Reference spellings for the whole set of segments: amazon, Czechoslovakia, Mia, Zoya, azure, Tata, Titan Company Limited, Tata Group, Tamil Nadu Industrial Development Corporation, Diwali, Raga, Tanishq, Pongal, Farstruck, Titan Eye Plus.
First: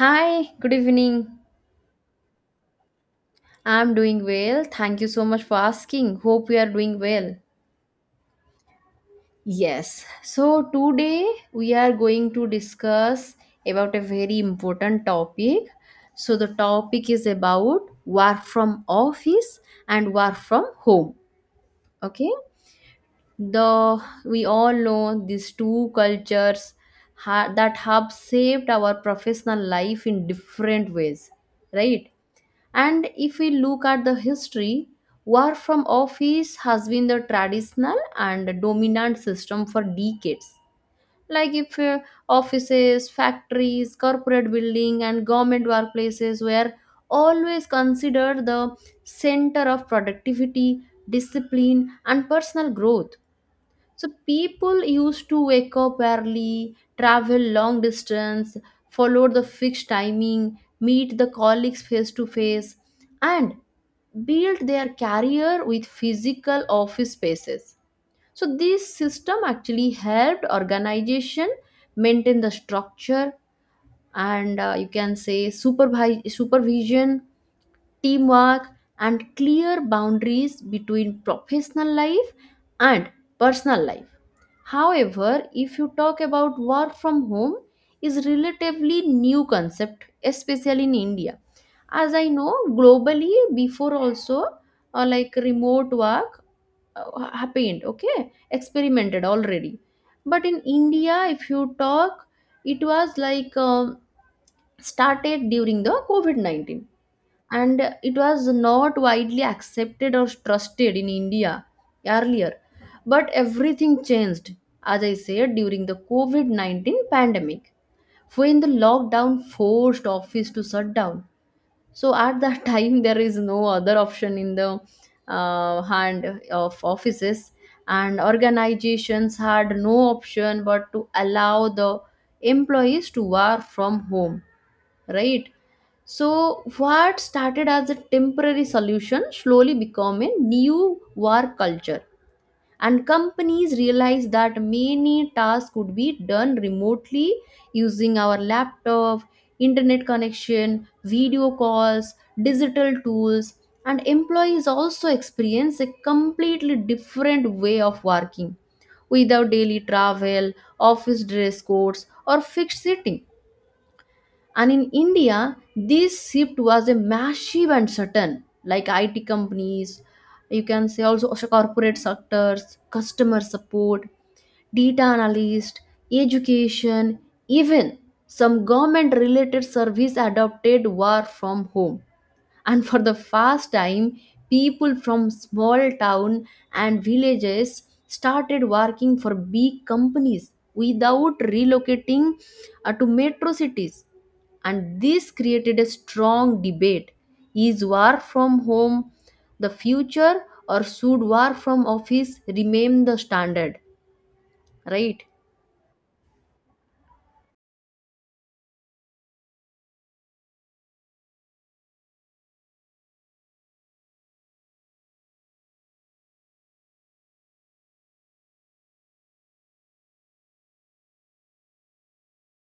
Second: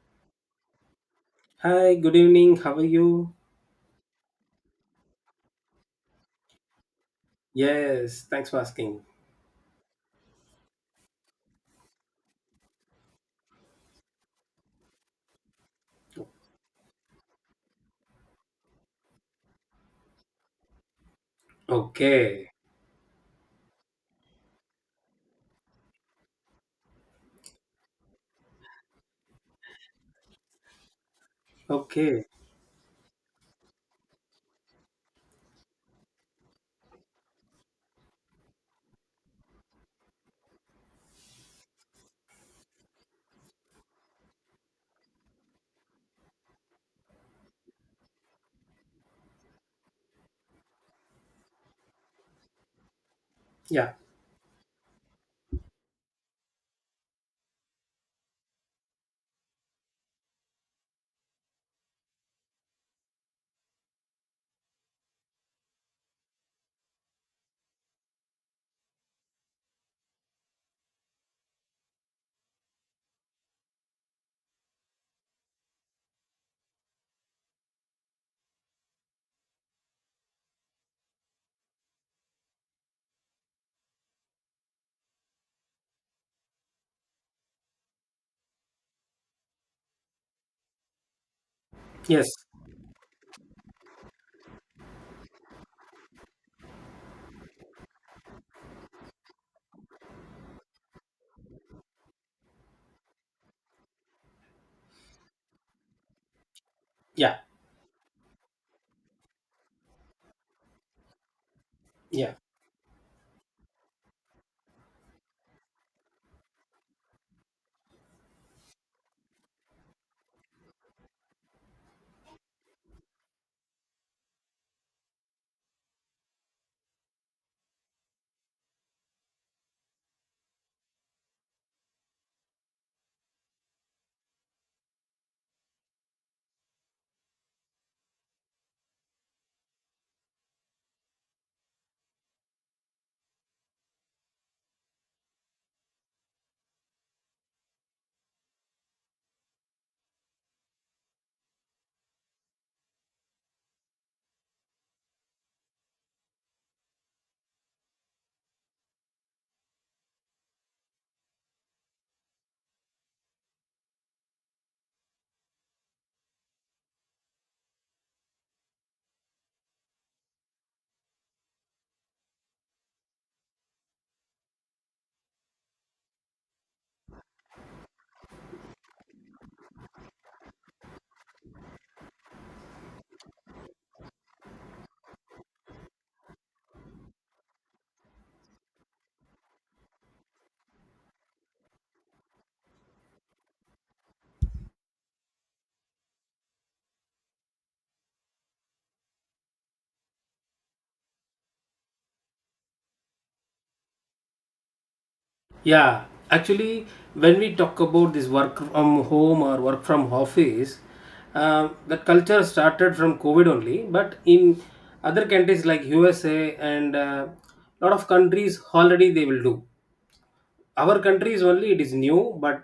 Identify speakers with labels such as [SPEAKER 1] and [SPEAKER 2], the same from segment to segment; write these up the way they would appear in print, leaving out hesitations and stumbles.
[SPEAKER 1] Hi, good evening.
[SPEAKER 2] Hi, good evening. How are you?
[SPEAKER 1] I'm doing well. Thank you so much for asking. Hope you are doing well.
[SPEAKER 2] Yes, thanks for asking.
[SPEAKER 1] Yes. So today we are going to discuss about a very important topic. So the topic is about work from office and work from home. Okay?
[SPEAKER 2] Okay.
[SPEAKER 1] The We all know these two cultures that have shaped our professional life in different ways, right?
[SPEAKER 2] Okay.
[SPEAKER 1] And if we look at the history, work from office has been the traditional and dominant system for decades. Like if offices, factories, corporate building and government workplaces were always considered the center of productivity, discipline and personal growth.
[SPEAKER 2] Yeah.
[SPEAKER 1] So people used to wake up early, travel long distance, follow the fixed timing, meet the colleagues face to face, and build their career with physical office spaces. So this system actually helped organization maintain the structure and you can say supervision teamwork, and clear boundaries between professional life and personal life. However, if you talk about work from home is relatively new concept especially in India. As
[SPEAKER 2] Yes.
[SPEAKER 1] I know globally before also like remote work happened, okay, experimented already, but in India if you talk it was like started during the COVID-19,
[SPEAKER 2] Yeah.
[SPEAKER 1] and it was not widely accepted or trusted in India
[SPEAKER 2] Yeah.
[SPEAKER 1] earlier. But everything changed, as I said, during the COVID COVID-19 pandemic, when the lockdown forced office to shut down. So at that time, there is no other option in the hand of offices, and organizations had no option but to allow the employees to work from home, right? So, what started as a temporary solution slowly became a new work culture, and companies realized that many tasks could be done remotely using our laptop, internet connection, video calls, digital tools, and employees also experience a completely different way of working without daily travel, office dress codes, or fixed sitting. And in India, this shift was a massive and sudden, like IT companies, you can say also corporate sectors, customer support, data analyst, education, even some government related service adopted work from home, and for the first time people from small town and villages started working for big companies without relocating to metro cities. And this created a strong debate: is work from home the future, or should work from office remain the standard, right?
[SPEAKER 2] Yeah. Actually, when we talk about this work from home or work from office, the culture started from COVID only. But in other countries like USA and a lot of countries already they will do. Our country is only it is new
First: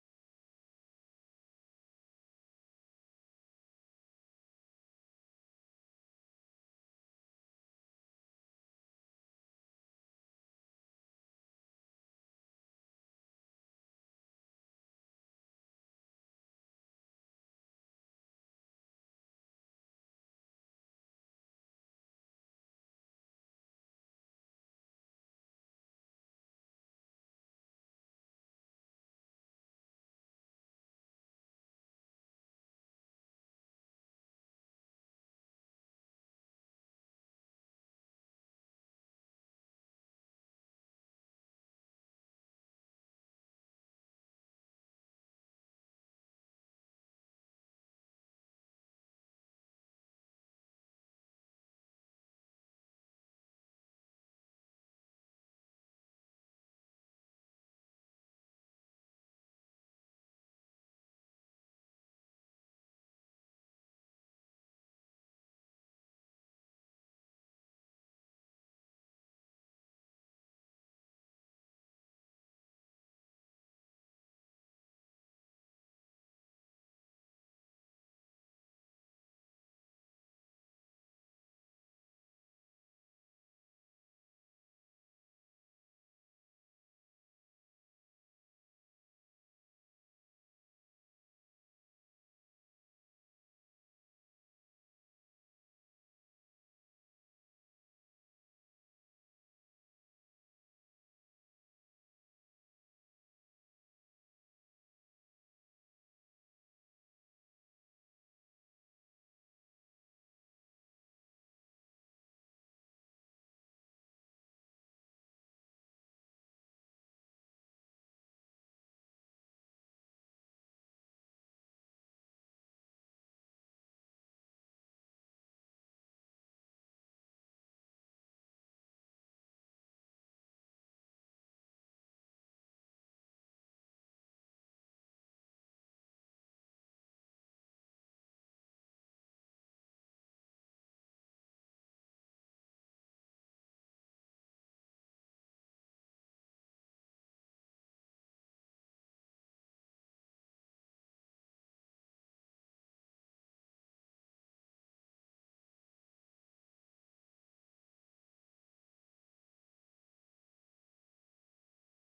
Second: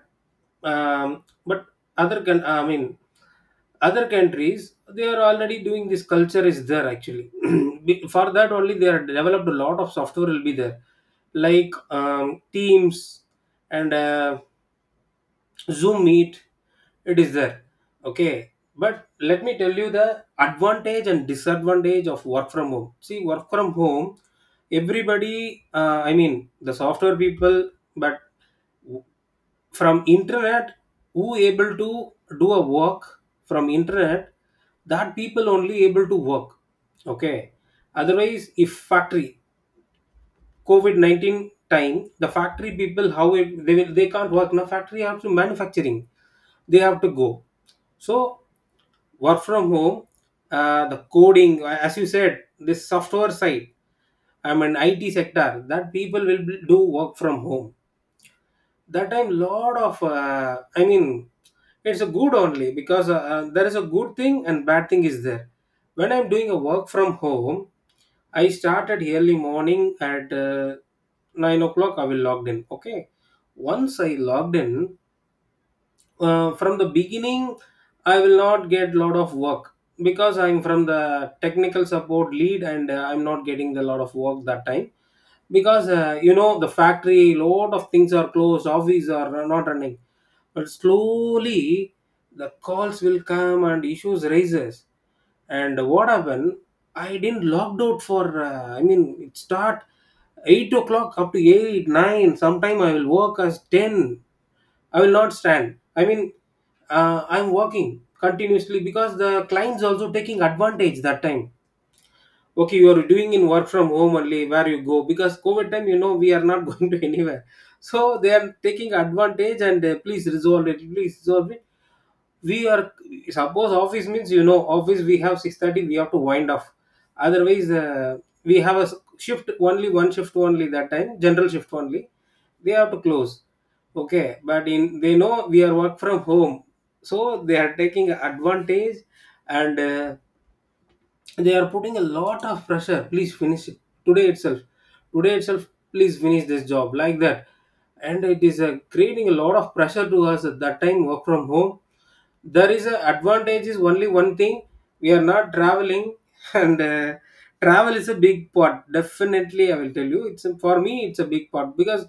[SPEAKER 2] but other can I mean other countries they are already doing this culture is there actually for that only they are developed a lot of software will be there like teams and zoom meet it is there. Okay, but let me tell you the advantage and disadvantage of work from home. See, work from home everybody the software people but from internet who able to do a work from internet, that people only able to work. Okay, otherwise if factory covid-19 time the factory people how it, they will they can't work. Now factory have to manufacturing, they have to go. So work from home, the coding, as you said, this software side, I mean IT sector, that people will do work from home. That time lot of, it's a good only because there is a good thing and bad thing is there. When I'm doing a work from home, I started early morning at 9 o'clock I will logged in. Okay, once I logged in, from the beginning I will not get lot of work because I'm from the technical support lead and I'm not getting the lot of work that time because you know the factory lot of things are closed, office are not running. But slowly the calls will come and issues raises. And what happened, I didn't locked out for it start 8 o'clock up to 8 9 sometime I will work as 10. I will not stand, I'm working continuously because the clients also taking advantage that time. Okay, you are doing in work from home only, where you go? Because COVID time you know we are not going to anywhere. So they are taking advantage and please resolve it, please resolve it. We are, suppose office means, you know, office we have 6:30 we have to wind off. Otherwise we have a s- shift only, one shift only, that time general shift only, they have to close. Okay, but in they know we are work from home, so they are taking advantage and they are putting a lot of pressure, please finish it today itself, today itself, please finish this job, like that. And it is creating a lot of pressure to us at that time. Work from home, there is a advantage is only one thing, we are not traveling. And travel is a big part, definitely I will tell you, for me it's a big part because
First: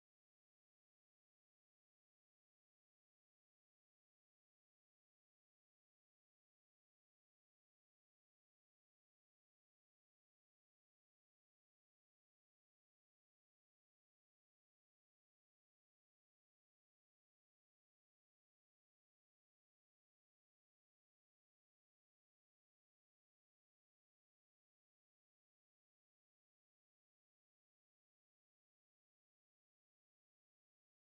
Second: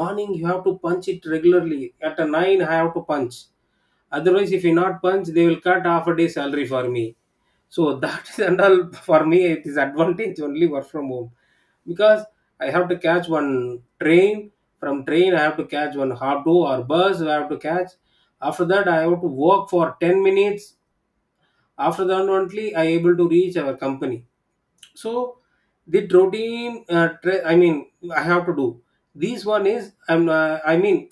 [SPEAKER 2] morning you have to punch it regularly at a 9 I have to punch. Otherwise if you not punch, they will cut half a day salary for me. So that is and all, for me it is advantage only work from home because I have to catch one train, from train I have to catch one auto or bus I have to catch, after that I have to walk for 10 minutes, after that only I able to reach our company. So the routine, I have to do this one is I'm I mean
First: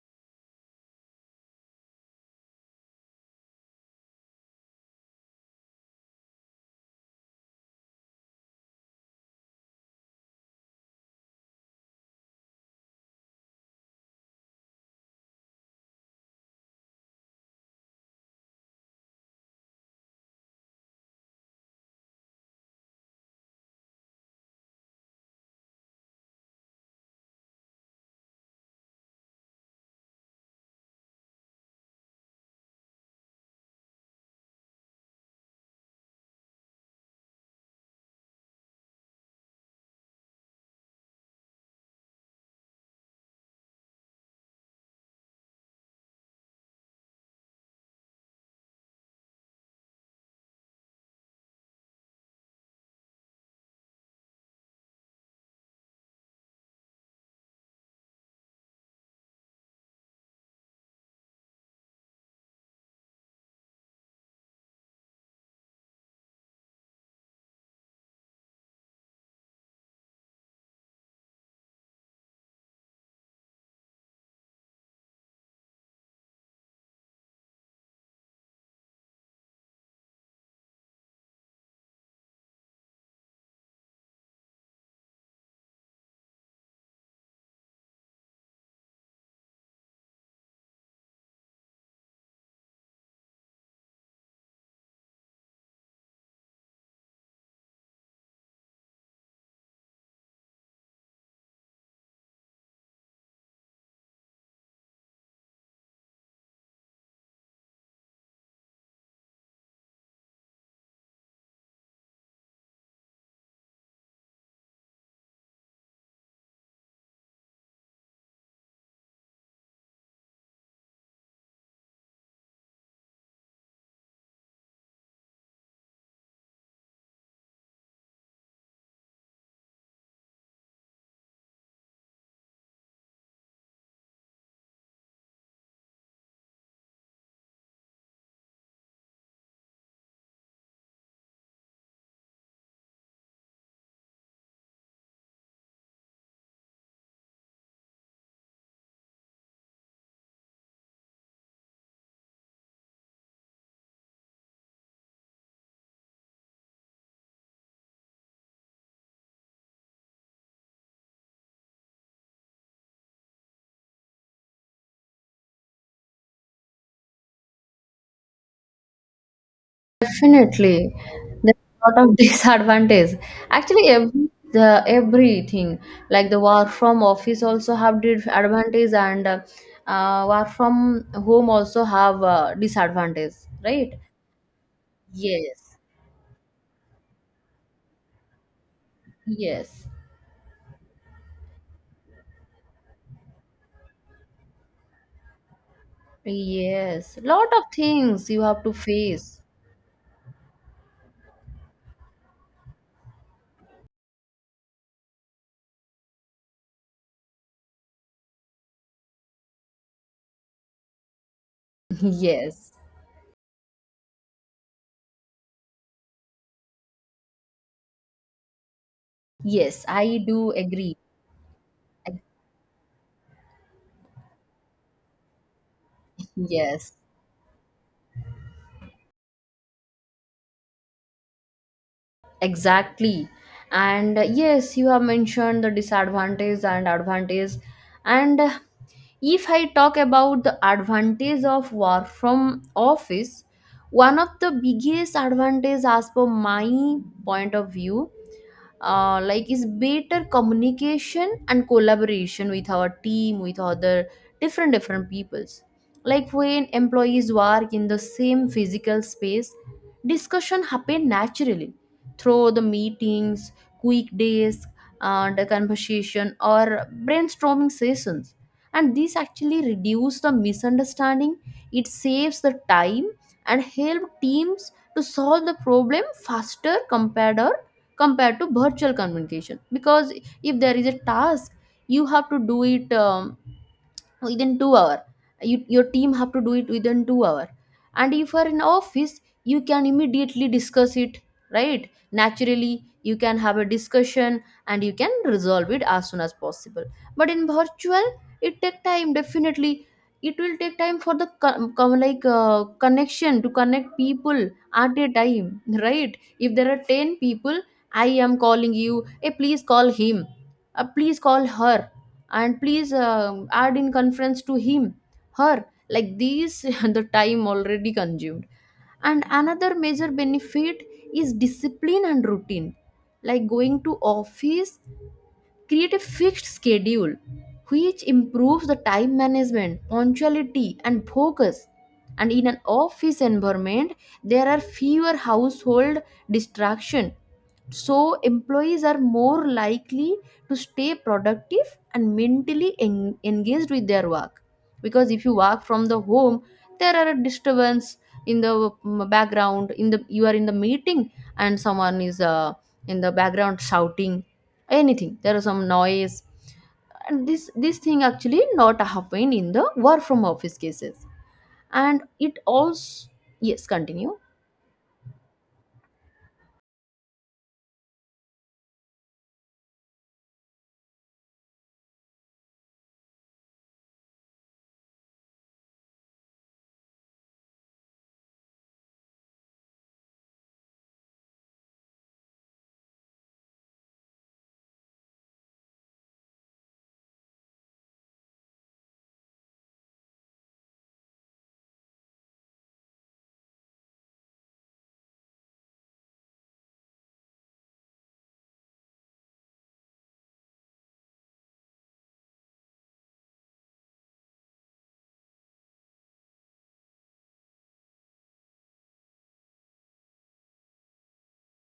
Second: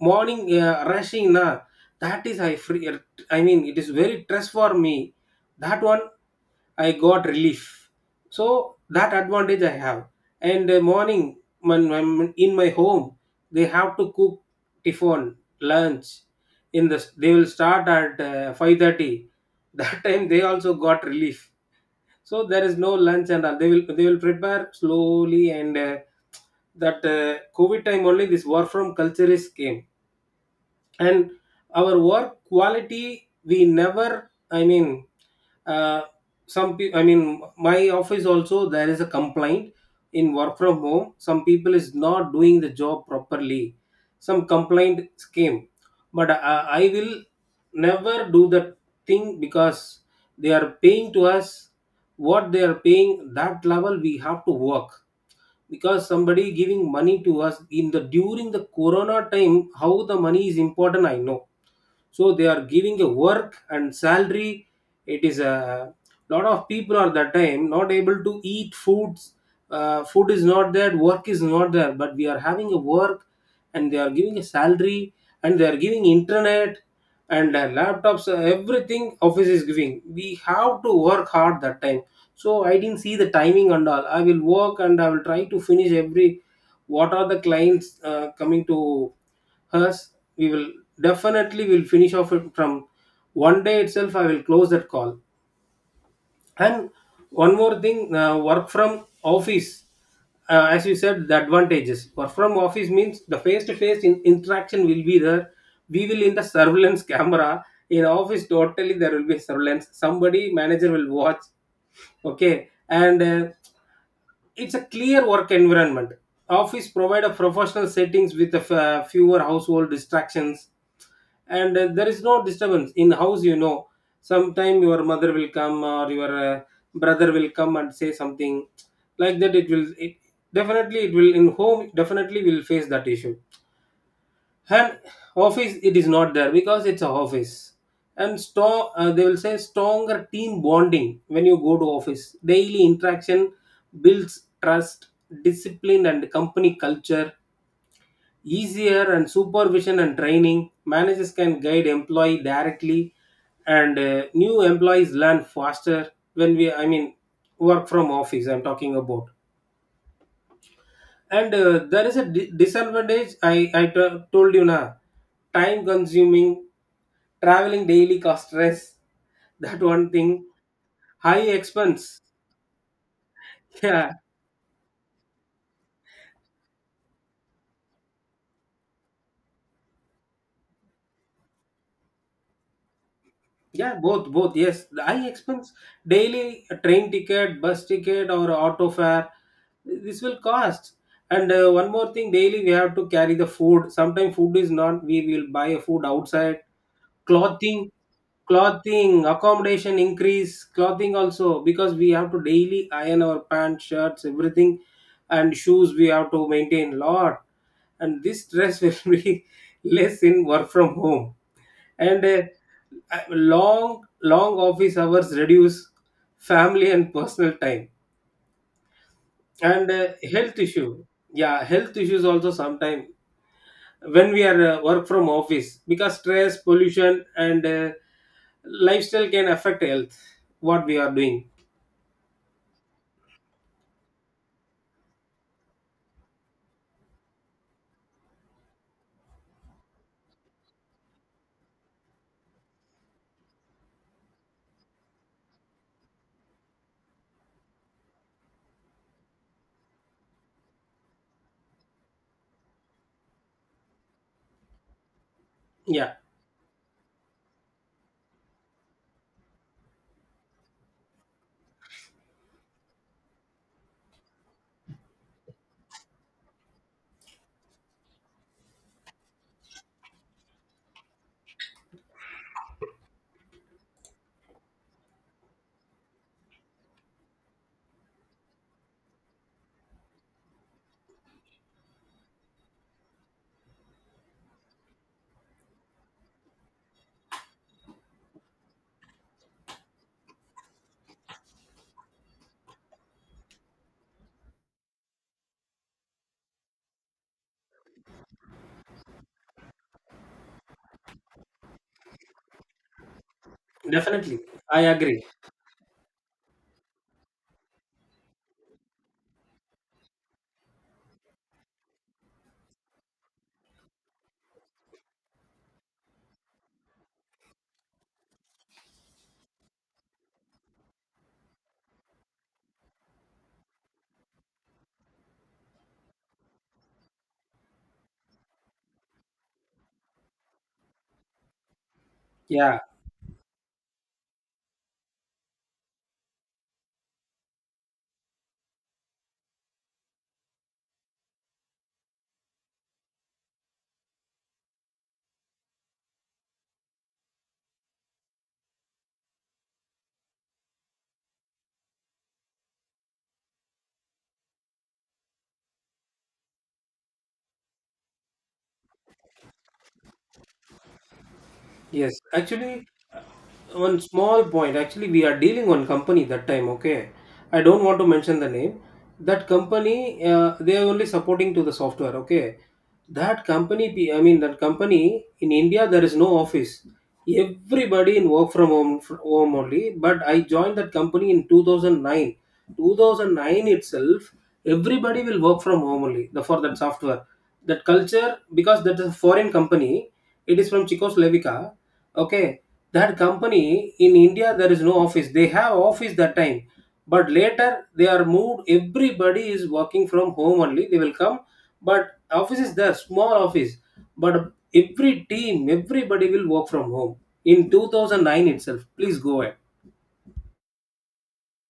[SPEAKER 2] morning rushing na, that is I free, I mean it is very stress for me, that one I got relief. So that advantage I have. And morning when I'm in my home, they have to cook tiffin, lunch. In the they will start at 5:30. That time they also got relief. So there is no lunch and all. They will prepare slowly and that COVID time only this work from culture is came. And our work quality we never, I mean, uh, some people, I mean my office also there is a complaint, in work from home some people is not doing the job properly, some complaint came. But I will never do the thing because they are paying to us. What they are paying, that level we have to work, because somebody giving money to us in the during the corona time, how the money is important I know. So they are giving a work and salary. It is a, lot of people are that time not able to eat foods, food is not there, work is not there, but we are having a work and they are giving a salary and they are giving internet and laptops, everything office is giving, we have to work hard that time. So I didn't see the timing and all, I will work and I will try to finish every, what are the clients coming to us, we will definitely will finish off it from one day itself, I will close that call. And one more thing, work from office, as you said the advantages, work from office means the face to face interaction will be there, we will in the surveillance camera, in office totally there will be surveillance, somebody manager will watch. Okay, and it's a clear work environment, office provide a professional settings with a fewer household distractions. And there is no disturbance in house, you know, sometime your mother will come or your uh, brother will come and say something, like that it will it definitely it will, in home definitely will face that issue. And office it is not there because it's a office. And strong, they will say stronger team bonding, when you go to office daily interaction builds trust, discipline and company culture, easier and supervision and training, managers can guide employee directly. And new employees learn faster when we, I mean work from office I'm talking about. And there is a di- disadvantage I told you now, time consuming, traveling daily, cost, stress, that one thing,
[SPEAKER 1] Definitely,
[SPEAKER 2] high
[SPEAKER 1] there's a lot of
[SPEAKER 2] expense.
[SPEAKER 1] disadvantage. Actually,
[SPEAKER 2] Yeah.
[SPEAKER 1] everything, like the work from office also have disadvantage and work from home also have disadvantage, right?
[SPEAKER 2] Yeah, both, both. Yes, I expense,
[SPEAKER 1] Yes,
[SPEAKER 2] daily a train ticket, bus ticket, or auto fare.
[SPEAKER 1] yes,
[SPEAKER 2] This will cost. And one more thing, daily we have to carry the food. Sometimes food is not, we will buy a food outside.
[SPEAKER 1] yes. Lot of
[SPEAKER 2] Clothing,
[SPEAKER 1] things you have to
[SPEAKER 2] clothing,
[SPEAKER 1] face.
[SPEAKER 2] accommodation increase. Clothing also because we have to daily iron our pants, shirts, everything, and shoes. We have to maintain lot, and this stress will be less in work from home. And
[SPEAKER 1] Yes,
[SPEAKER 2] long long office hours reduce family and personal time.
[SPEAKER 1] yes,
[SPEAKER 2] And
[SPEAKER 1] I do
[SPEAKER 2] health issue,
[SPEAKER 1] agree.
[SPEAKER 2] yeah health
[SPEAKER 1] I-
[SPEAKER 2] issues also sometime when we are work from office, because stress,
[SPEAKER 1] Yes.
[SPEAKER 2] pollution and lifestyle can affect health, what we are doing.
[SPEAKER 1] Exactly. And yes, you have mentioned the disadvantage and advantage. And if I talk about the advantage of work from office, one of the biggest advantage as per my point of view like is better communication and collaboration with our team with other different different peoples,
[SPEAKER 2] Yeah
[SPEAKER 1] like when employees work in the same physical space discussion happen naturally through the meetings, quick days and the conversation or brainstorming sessions. And this actually reduce the misunderstanding, it saves the time and help teams to solve the problem faster compared to compared to virtual communication. Because if there is a task you have to do it within 2 hour, you, your team have to do it within 2 hour, and if you are in office you can immediately discuss it, right? Naturally you can have a discussion and you can resolve it as soon as possible. But in virtual it take time, definitely. It will take time for the like connection, to connect
[SPEAKER 2] definitely
[SPEAKER 1] people
[SPEAKER 2] I
[SPEAKER 1] at a
[SPEAKER 2] agree.
[SPEAKER 1] time. Right? If there are 10 people, I am calling you, hey please call him, please call her, and please add in conference to him, her, like these the time already consumed. And another major benefit is discipline and routine, like going to office create a fixed schedule which improves the time management, punctuality and focus. And in an
[SPEAKER 2] Yeah.
[SPEAKER 1] office environment there are fewer household distraction, so employees are more likely to stay productive and mentally engaged with their work. Because if you work from the home there are a disturbance in the background, in the you are in the meeting and someone is in the background shouting anything, there is some noise. And this thing actually not happen in the work from office cases. And
[SPEAKER 2] Yes,
[SPEAKER 1] it
[SPEAKER 2] actually,
[SPEAKER 1] also
[SPEAKER 2] uh,
[SPEAKER 1] yes
[SPEAKER 2] one
[SPEAKER 1] continue.
[SPEAKER 2] small point. Actually, we are dealing one company that time. Okay, I don't want to mention the name. That company, they are only supporting to the software. Okay, that company, that company in India, there is no office. Everybody in work from home only. But I joined that company in 2009. 2009 itself, everybody will work from home only. The for that software, that culture because that is a foreign company, it is from Czechoslovakia. Okay, that company in India there is no office. They have office that time, but later they are moved. Everybody is working from home only. They will come, but office is there, small office, but every team, everybody will work from home in 2009 itself. Please go ahead.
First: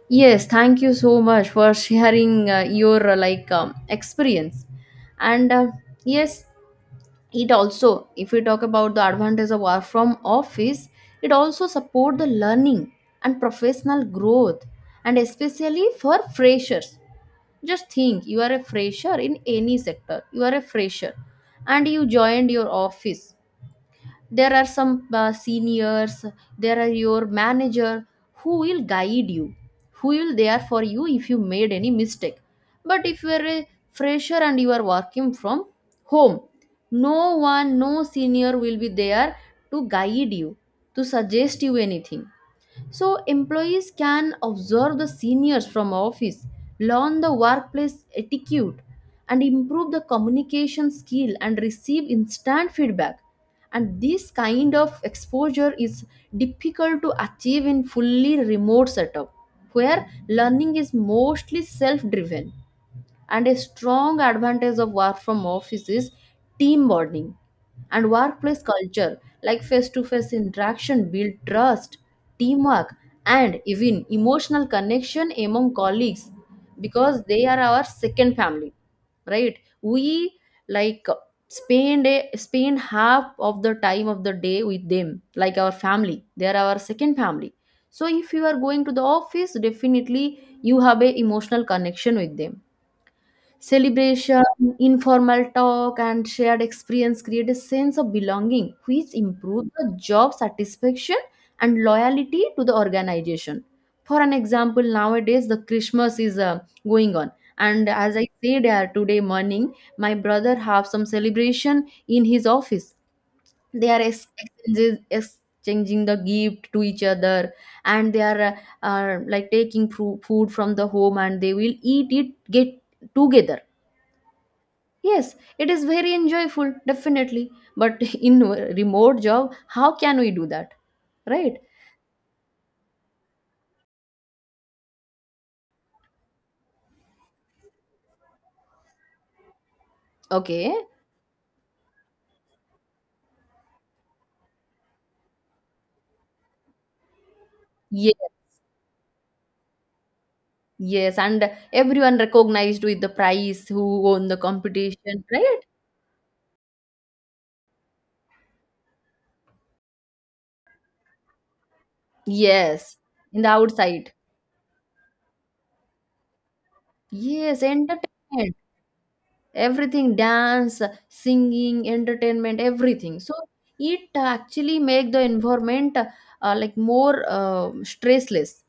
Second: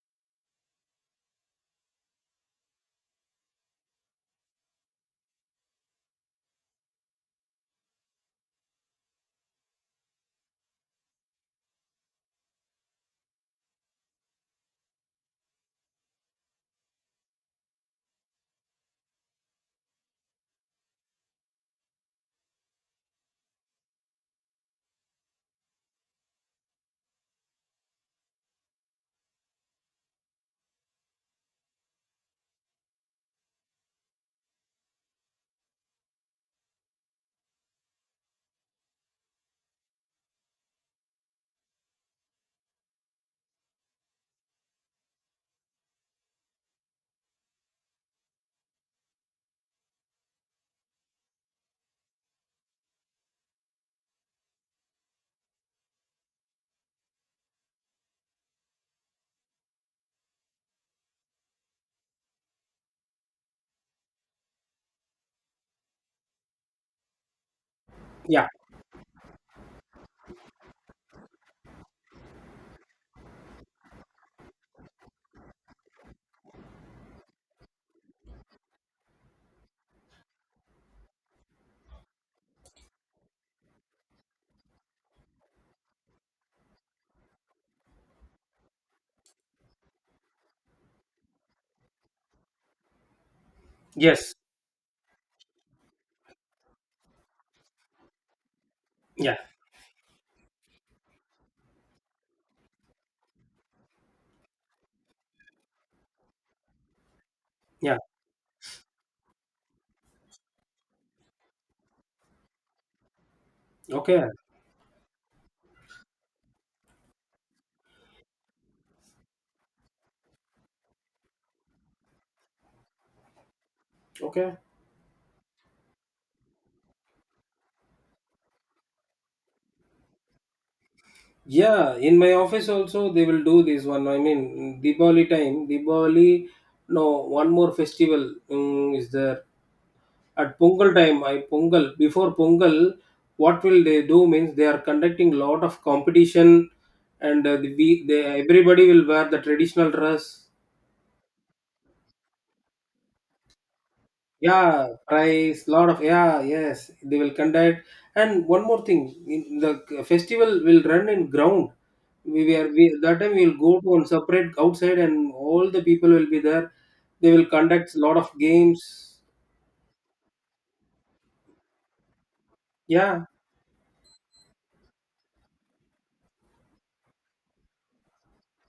[SPEAKER 1] Yes, thank you so much for sharing your like experience. And yes, it also, if we talk about the advantage of work from office, it also support the learning and professional growth, and especially for freshers. Just think, you are a fresher in any sector. You are a fresher, and you joined your office, there are some seniors, there are your manager who will guide you, who will there for you if you made any mistake. But if you are a fresher and you are working from home, no one, no senior will be there to guide you, to suggest you anything. So employees can observe the seniors from office, learn the workplace etiquette and improve the communication skill and receive instant feedback. And this kind of exposure is difficult to achieve in fully remote setup where learning is mostly self driven. And a strong advantage of work from office is team bonding and
[SPEAKER 2] Yeah.
[SPEAKER 1] workplace culture, like face-to-face interaction build trust, teamwork, and even emotional connection among colleagues, because they are our second family, right? We like spend half of the time of the day with them like our family, they are our second family. So if you are going to the office, definitely you have a emotional connection with them.
[SPEAKER 2] Yes.
[SPEAKER 1] Celebration, informal talk, and shared experience create a sense of belonging, which
[SPEAKER 2] Yeah.
[SPEAKER 1] improve the job satisfaction and loyalty to the organization. For an example, nowadays the Christmas is going on, and
[SPEAKER 2] Yeah.
[SPEAKER 1] as I said today morning, my brother have some celebration in his office. They are
[SPEAKER 2] Okay.
[SPEAKER 1] exchanging the gift to each other, and they are like taking food from the home, and they will eat it get together.
[SPEAKER 2] Okay.
[SPEAKER 1] Yes, it is very enjoyable, definitely. But in a remote job, how can we do that? Right?
[SPEAKER 2] Yeah, in my office also they will do this one. I mean, Diwali time, Diwali, no, one more festival mm, is there. At
[SPEAKER 1] Okay.
[SPEAKER 2] Pongal time, before Pongal, what will they do means they are conducting lot of competition and
[SPEAKER 1] Yes,
[SPEAKER 2] everybody will wear the traditional dress.
[SPEAKER 1] yes. And everyone recognized with the prize who won the
[SPEAKER 2] Yeah,
[SPEAKER 1] competition, right?
[SPEAKER 2] price, lot of, yeah, yes, they will conduct. And one more thing, in the festival will run in ground,
[SPEAKER 1] Yes.
[SPEAKER 2] that time
[SPEAKER 1] In the
[SPEAKER 2] we'll go to one
[SPEAKER 1] outside.
[SPEAKER 2] separate outside and all the people will be there. They will
[SPEAKER 1] Yes,
[SPEAKER 2] conduct lot of
[SPEAKER 1] entertainment.
[SPEAKER 2] games.
[SPEAKER 1] Everything, dance, singing, entertainment, everything.
[SPEAKER 2] Yeah,
[SPEAKER 1] So it actually make the environment like more stressless.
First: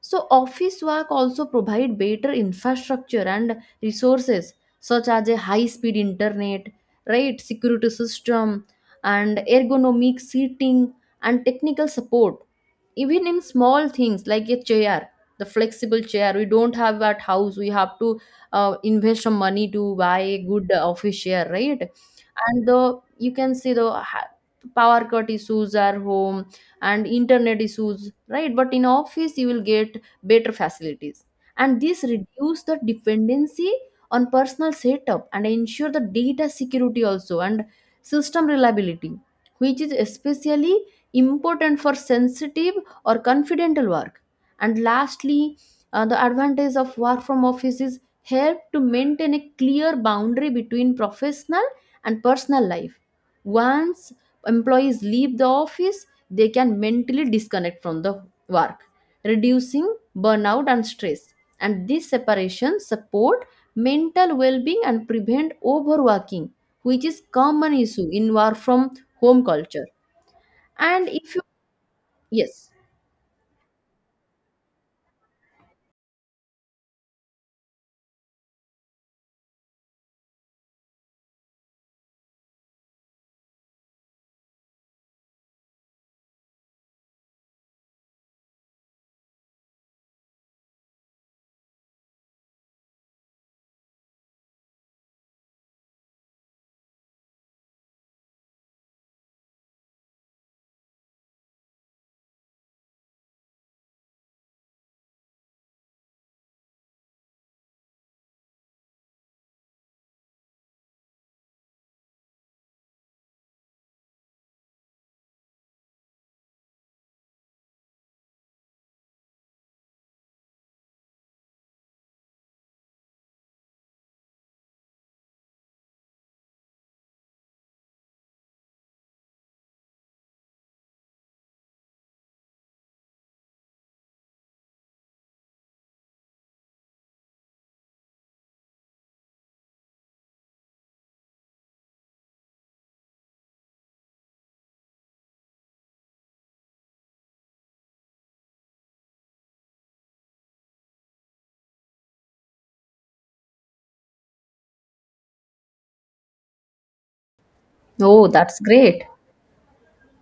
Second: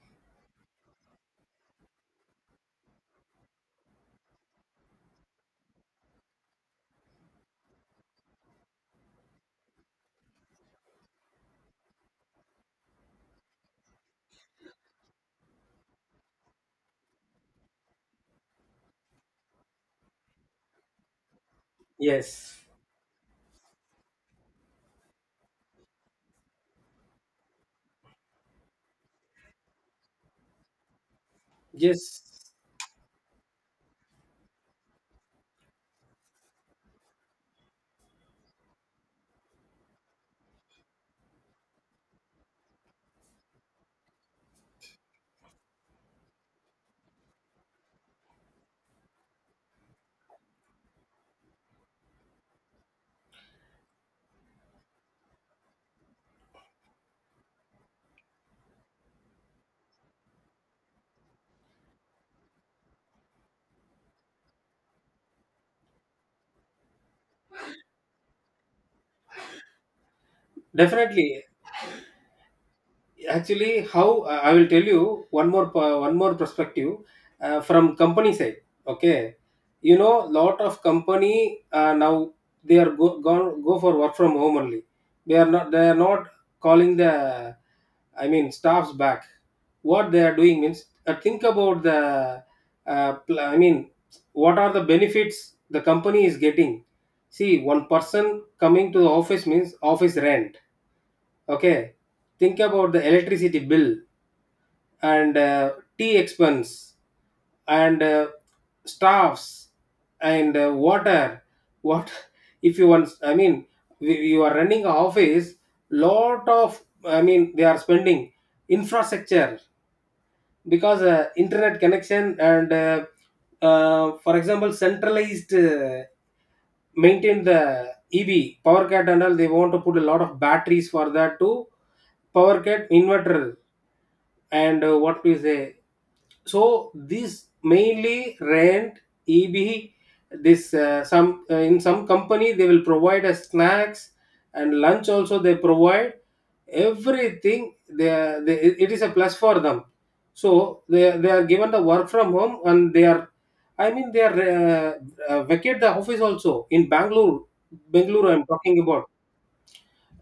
[SPEAKER 1] So office work also provide better infrastructure and resources such as a high speed internet, right, security system and ergonomic seating and technical support. Even in small things like a chair, the flexible chair we don't have at house, we have to invest some money to buy a good office chair, right?
[SPEAKER 2] yes,
[SPEAKER 1] And the you can see the ha- power cut issues are home and internet issues, right? But in office you will get better facilities, and this
[SPEAKER 2] yes,
[SPEAKER 1] reduce the dependency on personal setup and ensure the data security also and system reliability, which is especially important for sensitive or confidential work. And lastly, the advantage of work from office is help to maintain a clear boundary between professional and personal life. Once employees leave the office, they can mentally disconnect from the work, reducing burnout and stress. And this separation support mental well-being and prevent overworking, which is common issue in work from home culture. And if you
[SPEAKER 2] definitely.
[SPEAKER 1] yes.
[SPEAKER 2] Actually, how I will tell you one more one more perspective from company side, okay, you know lot of company now they are go for work from home only. They are not calling the, I mean, staffs back. What they are doing means, think about the, I mean, what are the benefits the company is getting. See, one person coming to the office means office rent. Okay, think about the electricity bill and tea expense and staffs and water. What if you want? I mean, you are running a office. Lot of, I mean, they are spending infrastructure because internet connection and for example centralized, maintain the EB power cat and all. They want to put a lot of batteries for that to power cat inverter and what we say. So this mainly rent, eb, this, some, in some company they will provide us snacks and lunch also they provide. Everything they, they, it is a plus for them. So they are given the work from home and they are, I mean they are, vacate the office also in Bangalore.
[SPEAKER 1] Oh,
[SPEAKER 2] Bangalore I'm
[SPEAKER 1] that's
[SPEAKER 2] talking
[SPEAKER 1] great.
[SPEAKER 2] about.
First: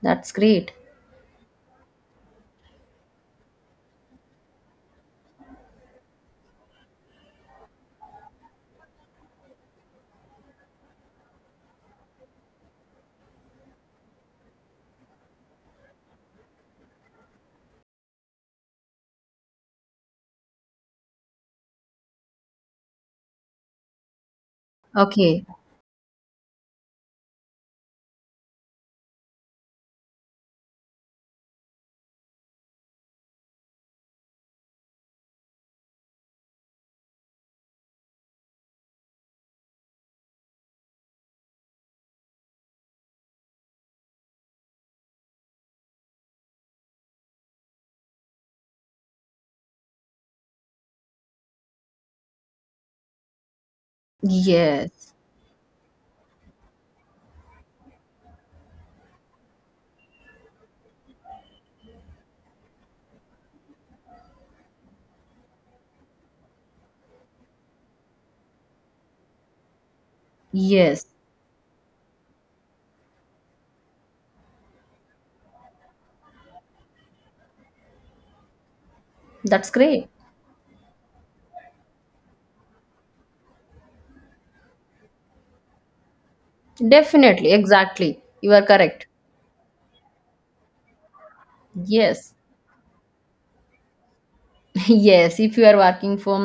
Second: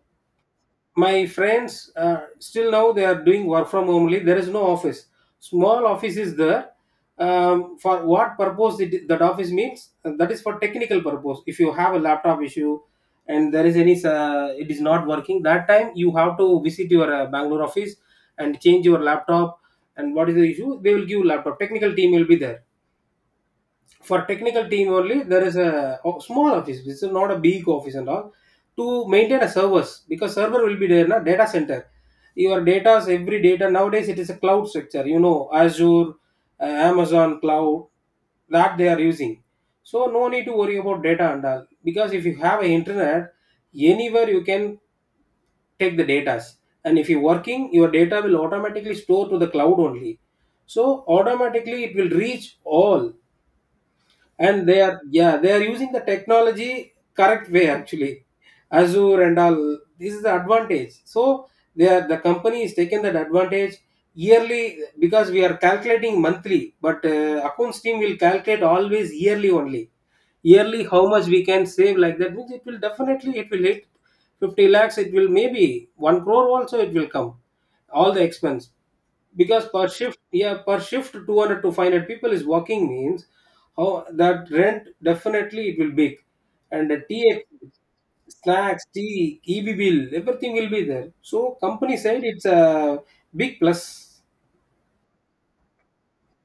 [SPEAKER 1] That's great.
[SPEAKER 2] My friends still now they are doing work from home only. There is no office, small office is there. For what purpose it, that office means, that is for technical purpose. If you have a laptop issue and there is any it is not working, that time you have to visit your Bangalore office and change your laptop. And what is the issue, they will give laptop, technical team will be there. For technical team only
[SPEAKER 1] Okay.
[SPEAKER 2] there is a small office, this is not a big office and all. To maintain a servers, because server will be there, na, data center. Your datas, every data nowadays, it is a cloud structure, you know, Azure, Amazon cloud, that they are using. So no need to worry about data and all because if you have an internet, anywhere you can take the datas. And if you're working, your data will automatically store to the cloud only, so automatically it will reach all. And they are,
[SPEAKER 1] Yes.
[SPEAKER 2] yeah, they are using the technology correct way actually, Azure and all. This is the advantage. So they are, the company is taking that advantage yearly, because we are calculating monthly, but accounts team will calculate always yearly only. Yearly how
[SPEAKER 1] Yes.
[SPEAKER 2] much we can save, like that means, it will definitely, it will hit 50 lakhs, it will, maybe 1 crore also it will come, all the expense. Because
[SPEAKER 1] That's
[SPEAKER 2] per
[SPEAKER 1] great.
[SPEAKER 2] shift, yeah, per shift 200 to 500 people is working means, how that rent, definitely it will big. And the tx,
[SPEAKER 1] Definitely. Exactly. You are
[SPEAKER 2] snacks,
[SPEAKER 1] correct.
[SPEAKER 2] tea, eb bill, everything will be there. So company side
[SPEAKER 1] Yes.
[SPEAKER 2] it's a big plus.
[SPEAKER 1] Yes, if you are working from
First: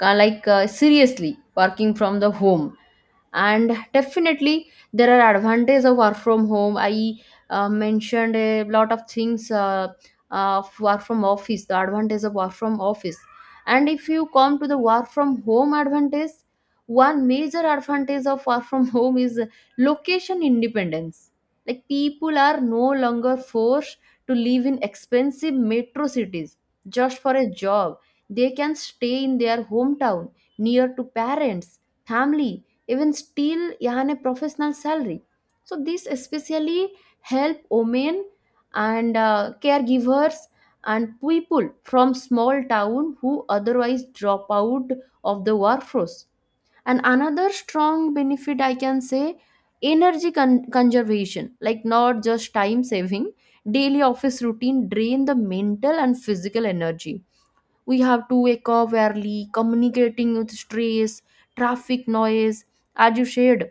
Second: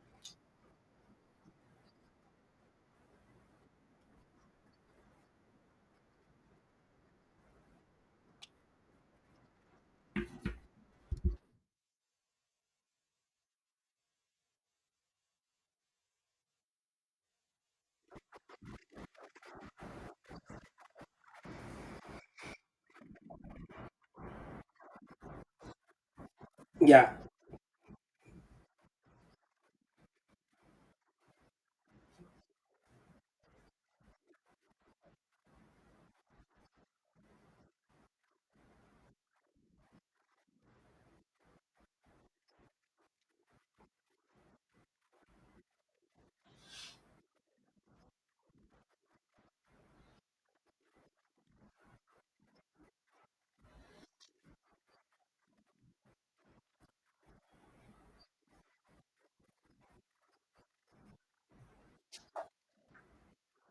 [SPEAKER 1] like seriously working from the home, and definitely there are advantages of work from home. I mentioned a lot of things of work from office, the advantage of work from office. And if you come to the work from home advantage, one major advantage of work from home is location independence, like people are no longer forced to live in expensive metro cities
[SPEAKER 2] Yeah,
[SPEAKER 1] just for a job. They can stay in their hometown, near to parents, family, even still earn a professional salary. So this especially help women and caregivers and people from small town who otherwise drop out of the workforce. And another strong benefit I can say, energy conservation, like not just time saving. Daily office routine drain the mental and physical energy. We have to wake up early, communicating with stress, traffic noise, as you said.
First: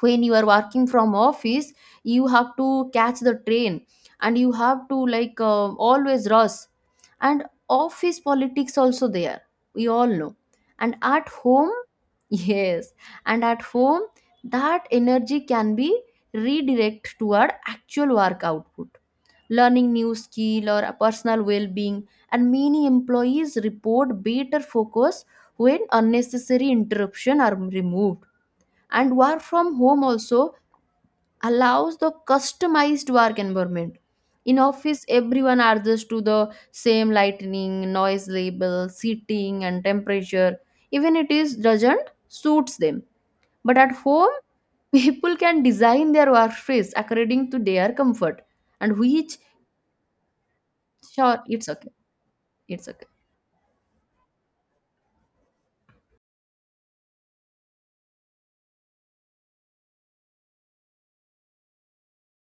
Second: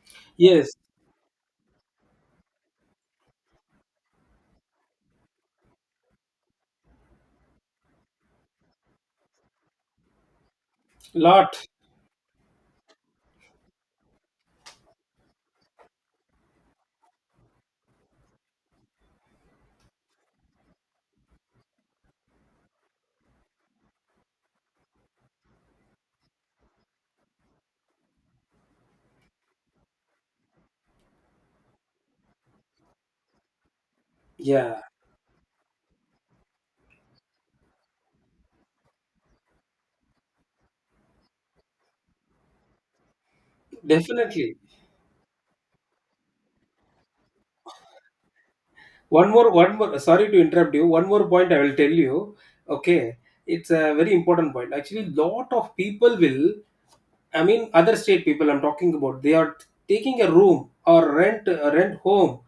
[SPEAKER 1] When you are
[SPEAKER 2] yes,
[SPEAKER 1] working from office, you have to catch the train, and you have to like always rush, and office politics also there, we all know. And at
[SPEAKER 2] lot,
[SPEAKER 1] home, yes. And at home, that energy can be redirected toward actual work output, learning new skill or a personal well-being. And many employees report better focus when unnecessary interruption are removed. And work from home also allows the customized work environment. In
[SPEAKER 2] yeah,
[SPEAKER 1] office, everyone adjusts to the same lightning noise level, seating and temperature, even it is doesn't suits them. But at home,
[SPEAKER 2] definitely.
[SPEAKER 1] people can design their workspace according to their comfort. And
[SPEAKER 2] one
[SPEAKER 1] which
[SPEAKER 2] more one more sorry to interrupt you, one more
[SPEAKER 1] sure,
[SPEAKER 2] point I
[SPEAKER 1] it's
[SPEAKER 2] will
[SPEAKER 1] okay,
[SPEAKER 2] tell you,
[SPEAKER 1] it's okay,
[SPEAKER 2] okay. It's a very important point. Actually, lot of people will, I mean, other state people I'm talking about, they are taking a room or rent a rent home.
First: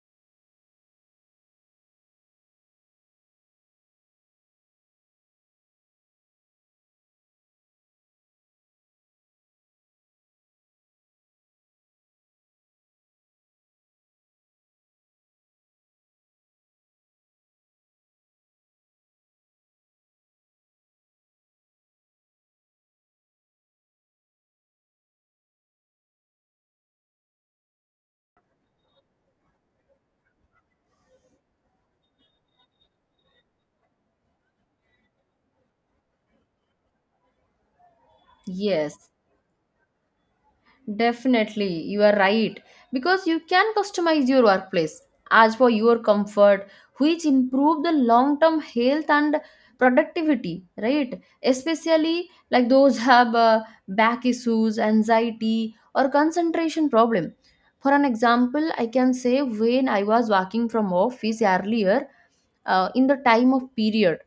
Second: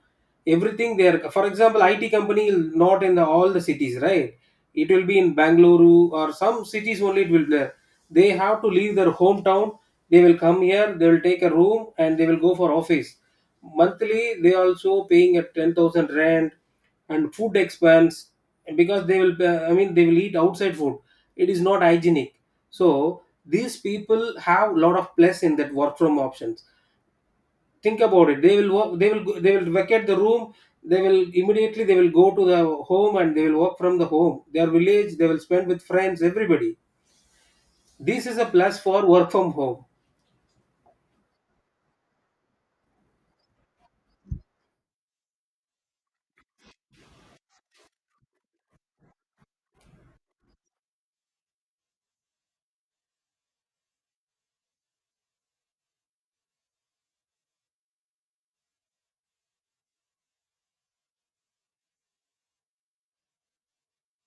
[SPEAKER 2] Everything there. For example, IT company is not in the, all the cities, right? It will be in Bangalore or some cities only. It will be there. They have to leave their hometown. They will come here. They will take a room and they will go for office. Monthly, they also paying a 10,000 rent and food expands, because they will, I mean, they will eat outside food, it is not hygienic. So these people have a lot of plus in that work from options. Think about it, they will work, they will vacate the room, they will immediately, they will go to the home, and they will work from the home, their village, they will spend with friends, everybody. This is a plus for
[SPEAKER 1] yes.
[SPEAKER 2] work from home.
[SPEAKER 1] Definitely, you are right. Because you can customize your workplace as for your comfort, which improve the long-term health and productivity, right? Especially like those have back issues, anxiety, or concentration problem. For an example, I can say when I was working from office earlier, in the time of period,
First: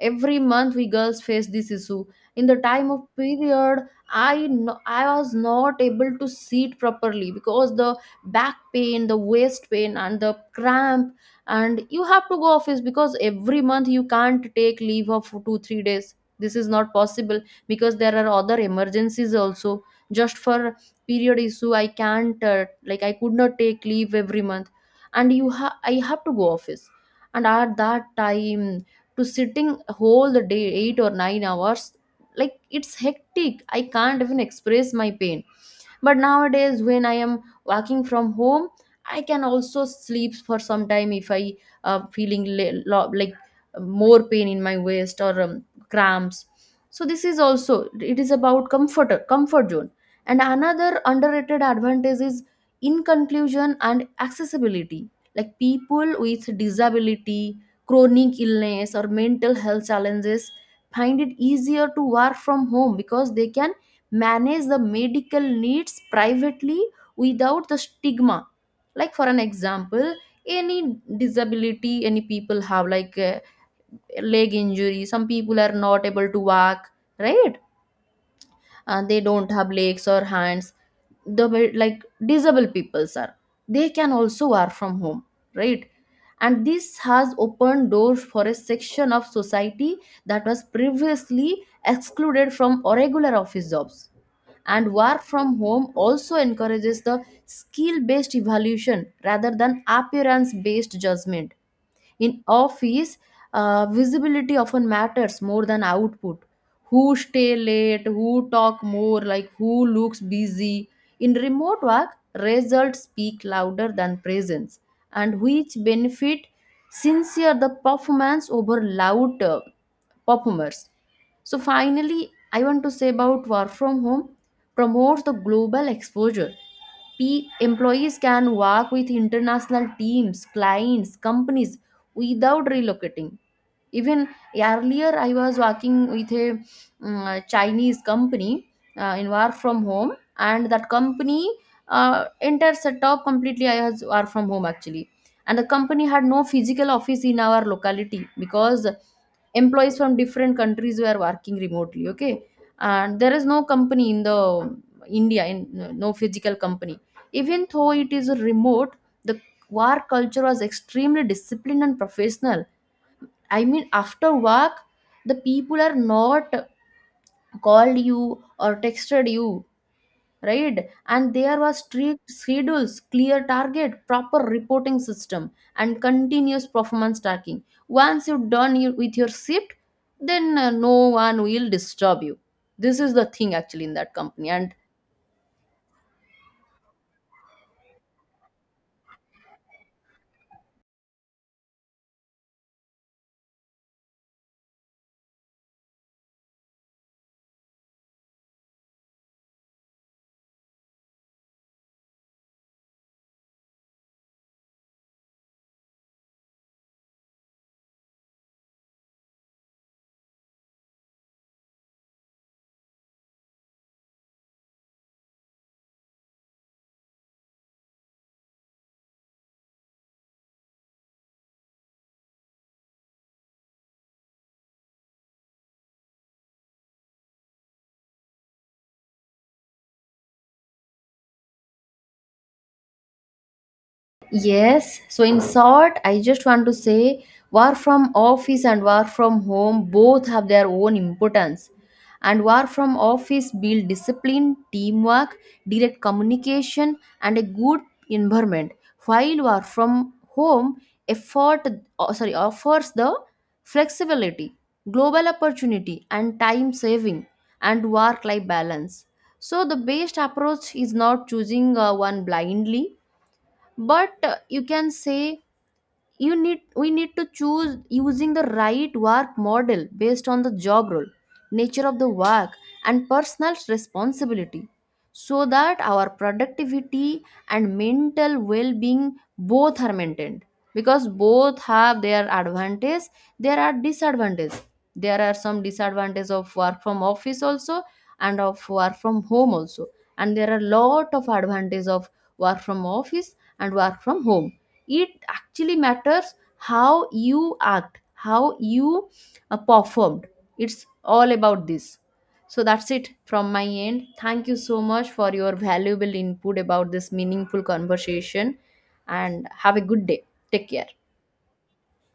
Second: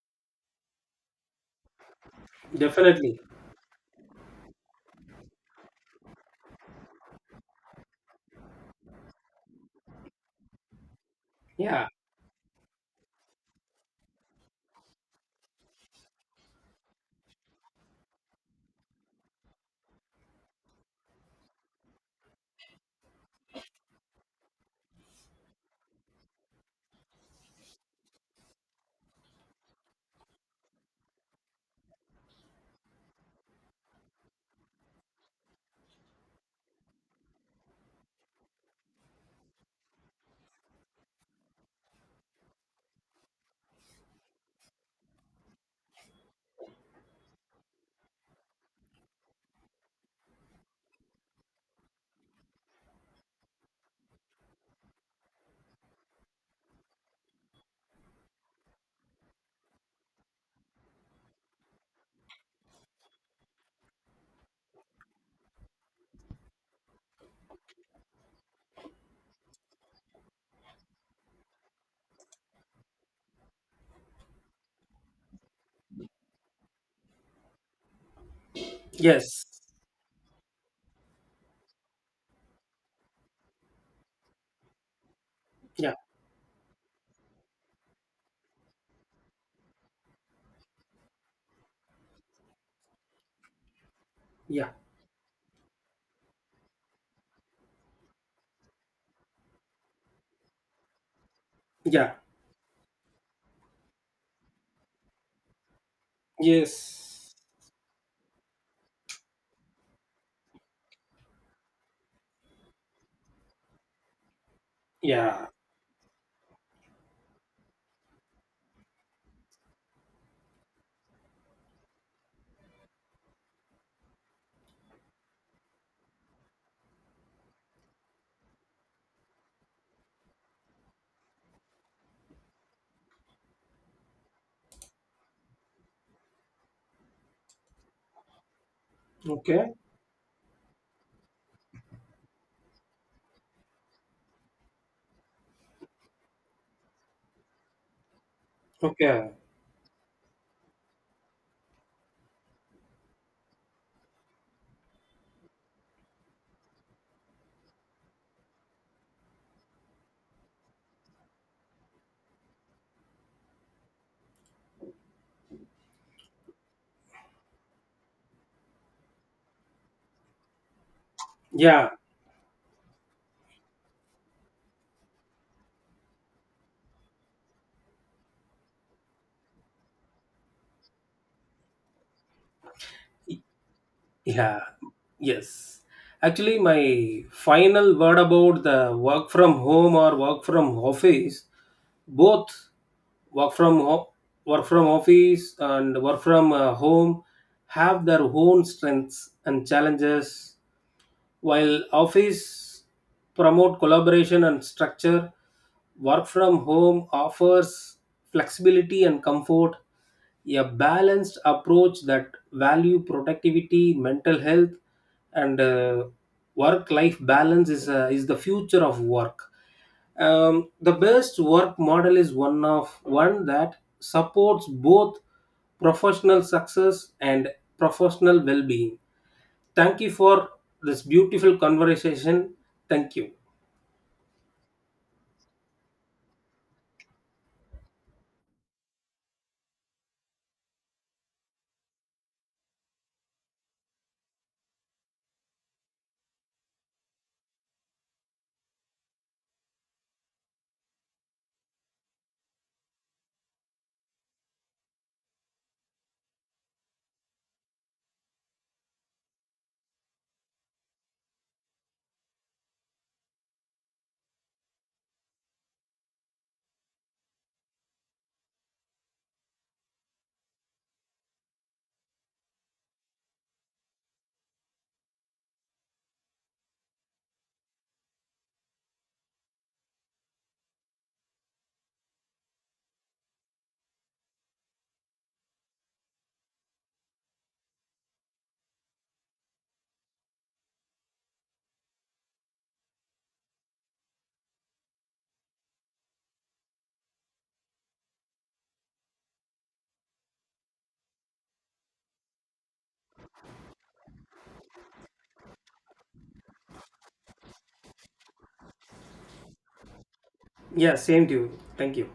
[SPEAKER 1] every month we girls face this issue. In the time of
[SPEAKER 2] Definitely,
[SPEAKER 1] period, I was not able to sit properly because the back pain, the waist pain, and the cramp, and
[SPEAKER 2] yeah,
[SPEAKER 1] you have to go office because every month you can't take leave of two or three days. This is not possible because there are other emergencies also. Just for period issue, I can't like I could not take leave every month, and you ha I have to go office, and at that time to sitting whole the day 8 or 9 hours, like it's hectic, I can't even express my pain. But nowadays when I am working from home, I can also sleep for some time if I feeling like more pain in my waist or cramps. So this is also, it is about comfort, comfort zone. And another underrated advantage is, in conclusion, and accessibility, like people with disability, chronic illness or mental health challenges, find it easier to work from home because they can manage the medical needs privately without the stigma. Like for an example, any disability, any people have like a leg injury, some people are not able to walk, right? And they
[SPEAKER 2] yes,
[SPEAKER 1] don't have legs or hands, like disabled peoples are, they can also work from home, right?
[SPEAKER 2] yeah,
[SPEAKER 1] And this has opened doors for a section of society that was previously excluded from regular office jobs.
[SPEAKER 2] yeah,
[SPEAKER 1] And work from home also encourages the skill based evaluation rather than appearance based judgment.
[SPEAKER 2] yeah,
[SPEAKER 1] In office, visibility often matters more than output. Who
[SPEAKER 2] yes,
[SPEAKER 1] stay late, who talk more, like who looks busy. In remote work, results speak louder than presence, and
[SPEAKER 2] yeah,
[SPEAKER 1] which benefit sincere the performance over loud performers. So finally, I want to say about work from home promotes the global exposure. P Employees can work with international teams, clients, companies, without relocating. Even earlier, I was working with a Chinese company in work
[SPEAKER 2] okay,
[SPEAKER 1] from home, and that company entire setup completely I was work from home actually. And the company had no physical office in our locality because
[SPEAKER 2] okay,
[SPEAKER 1] employees from different countries were working remotely. Okay, and there is no company in the India, in no physical company. Even though it is remote, the work culture was extremely disciplined and professional. I mean, after work, the people are not called you or texted you, right? And there was
[SPEAKER 2] yeah.
[SPEAKER 1] strict schedules, clear target, proper reporting system, and continuous performance tracking. Once you've with your shift, then no one will disturb you. This is the thing actually in that company.
[SPEAKER 2] Yeah,
[SPEAKER 1] And
[SPEAKER 2] yes. Actually, my final word about the work from home or work from office, both, work from ho- work from office and work from home have their own strengths and challenges. While office promote collaboration and structure, work from home offers flexibility and comfort. A balanced approach that value productivity, mental health, and work life balance is the future of work. The best work model is one that supports both professional success and professional well-being. Thank you for this beautiful conversation. Thank you.
[SPEAKER 1] yes, so in short, I just want to say work from office and work from home both have their own importance. And work from office build discipline, teamwork, direct communication, and a good environment. While work from home effort oh, sorry offers the flexibility, global opportunity, and time saving and work life balance. So the best approach is not choosing one blindly, but you can say you need we need to choose using the right work model based on the job role, nature of the work, and personal responsibility, so that our productivity and mental well-being both are maintained. Because both have their advantage, there are disadvantages. There are some disadvantages of work from office also and of work from home also, and there are lot of advantages of work from office and work from home. It actually matters how you act, how you performed. It's all about this. So that's it from my end. Thank you so much for your valuable input about this meaningful conversation, and have a good day. Take care.
[SPEAKER 2] Yeah, same to you. Thank you.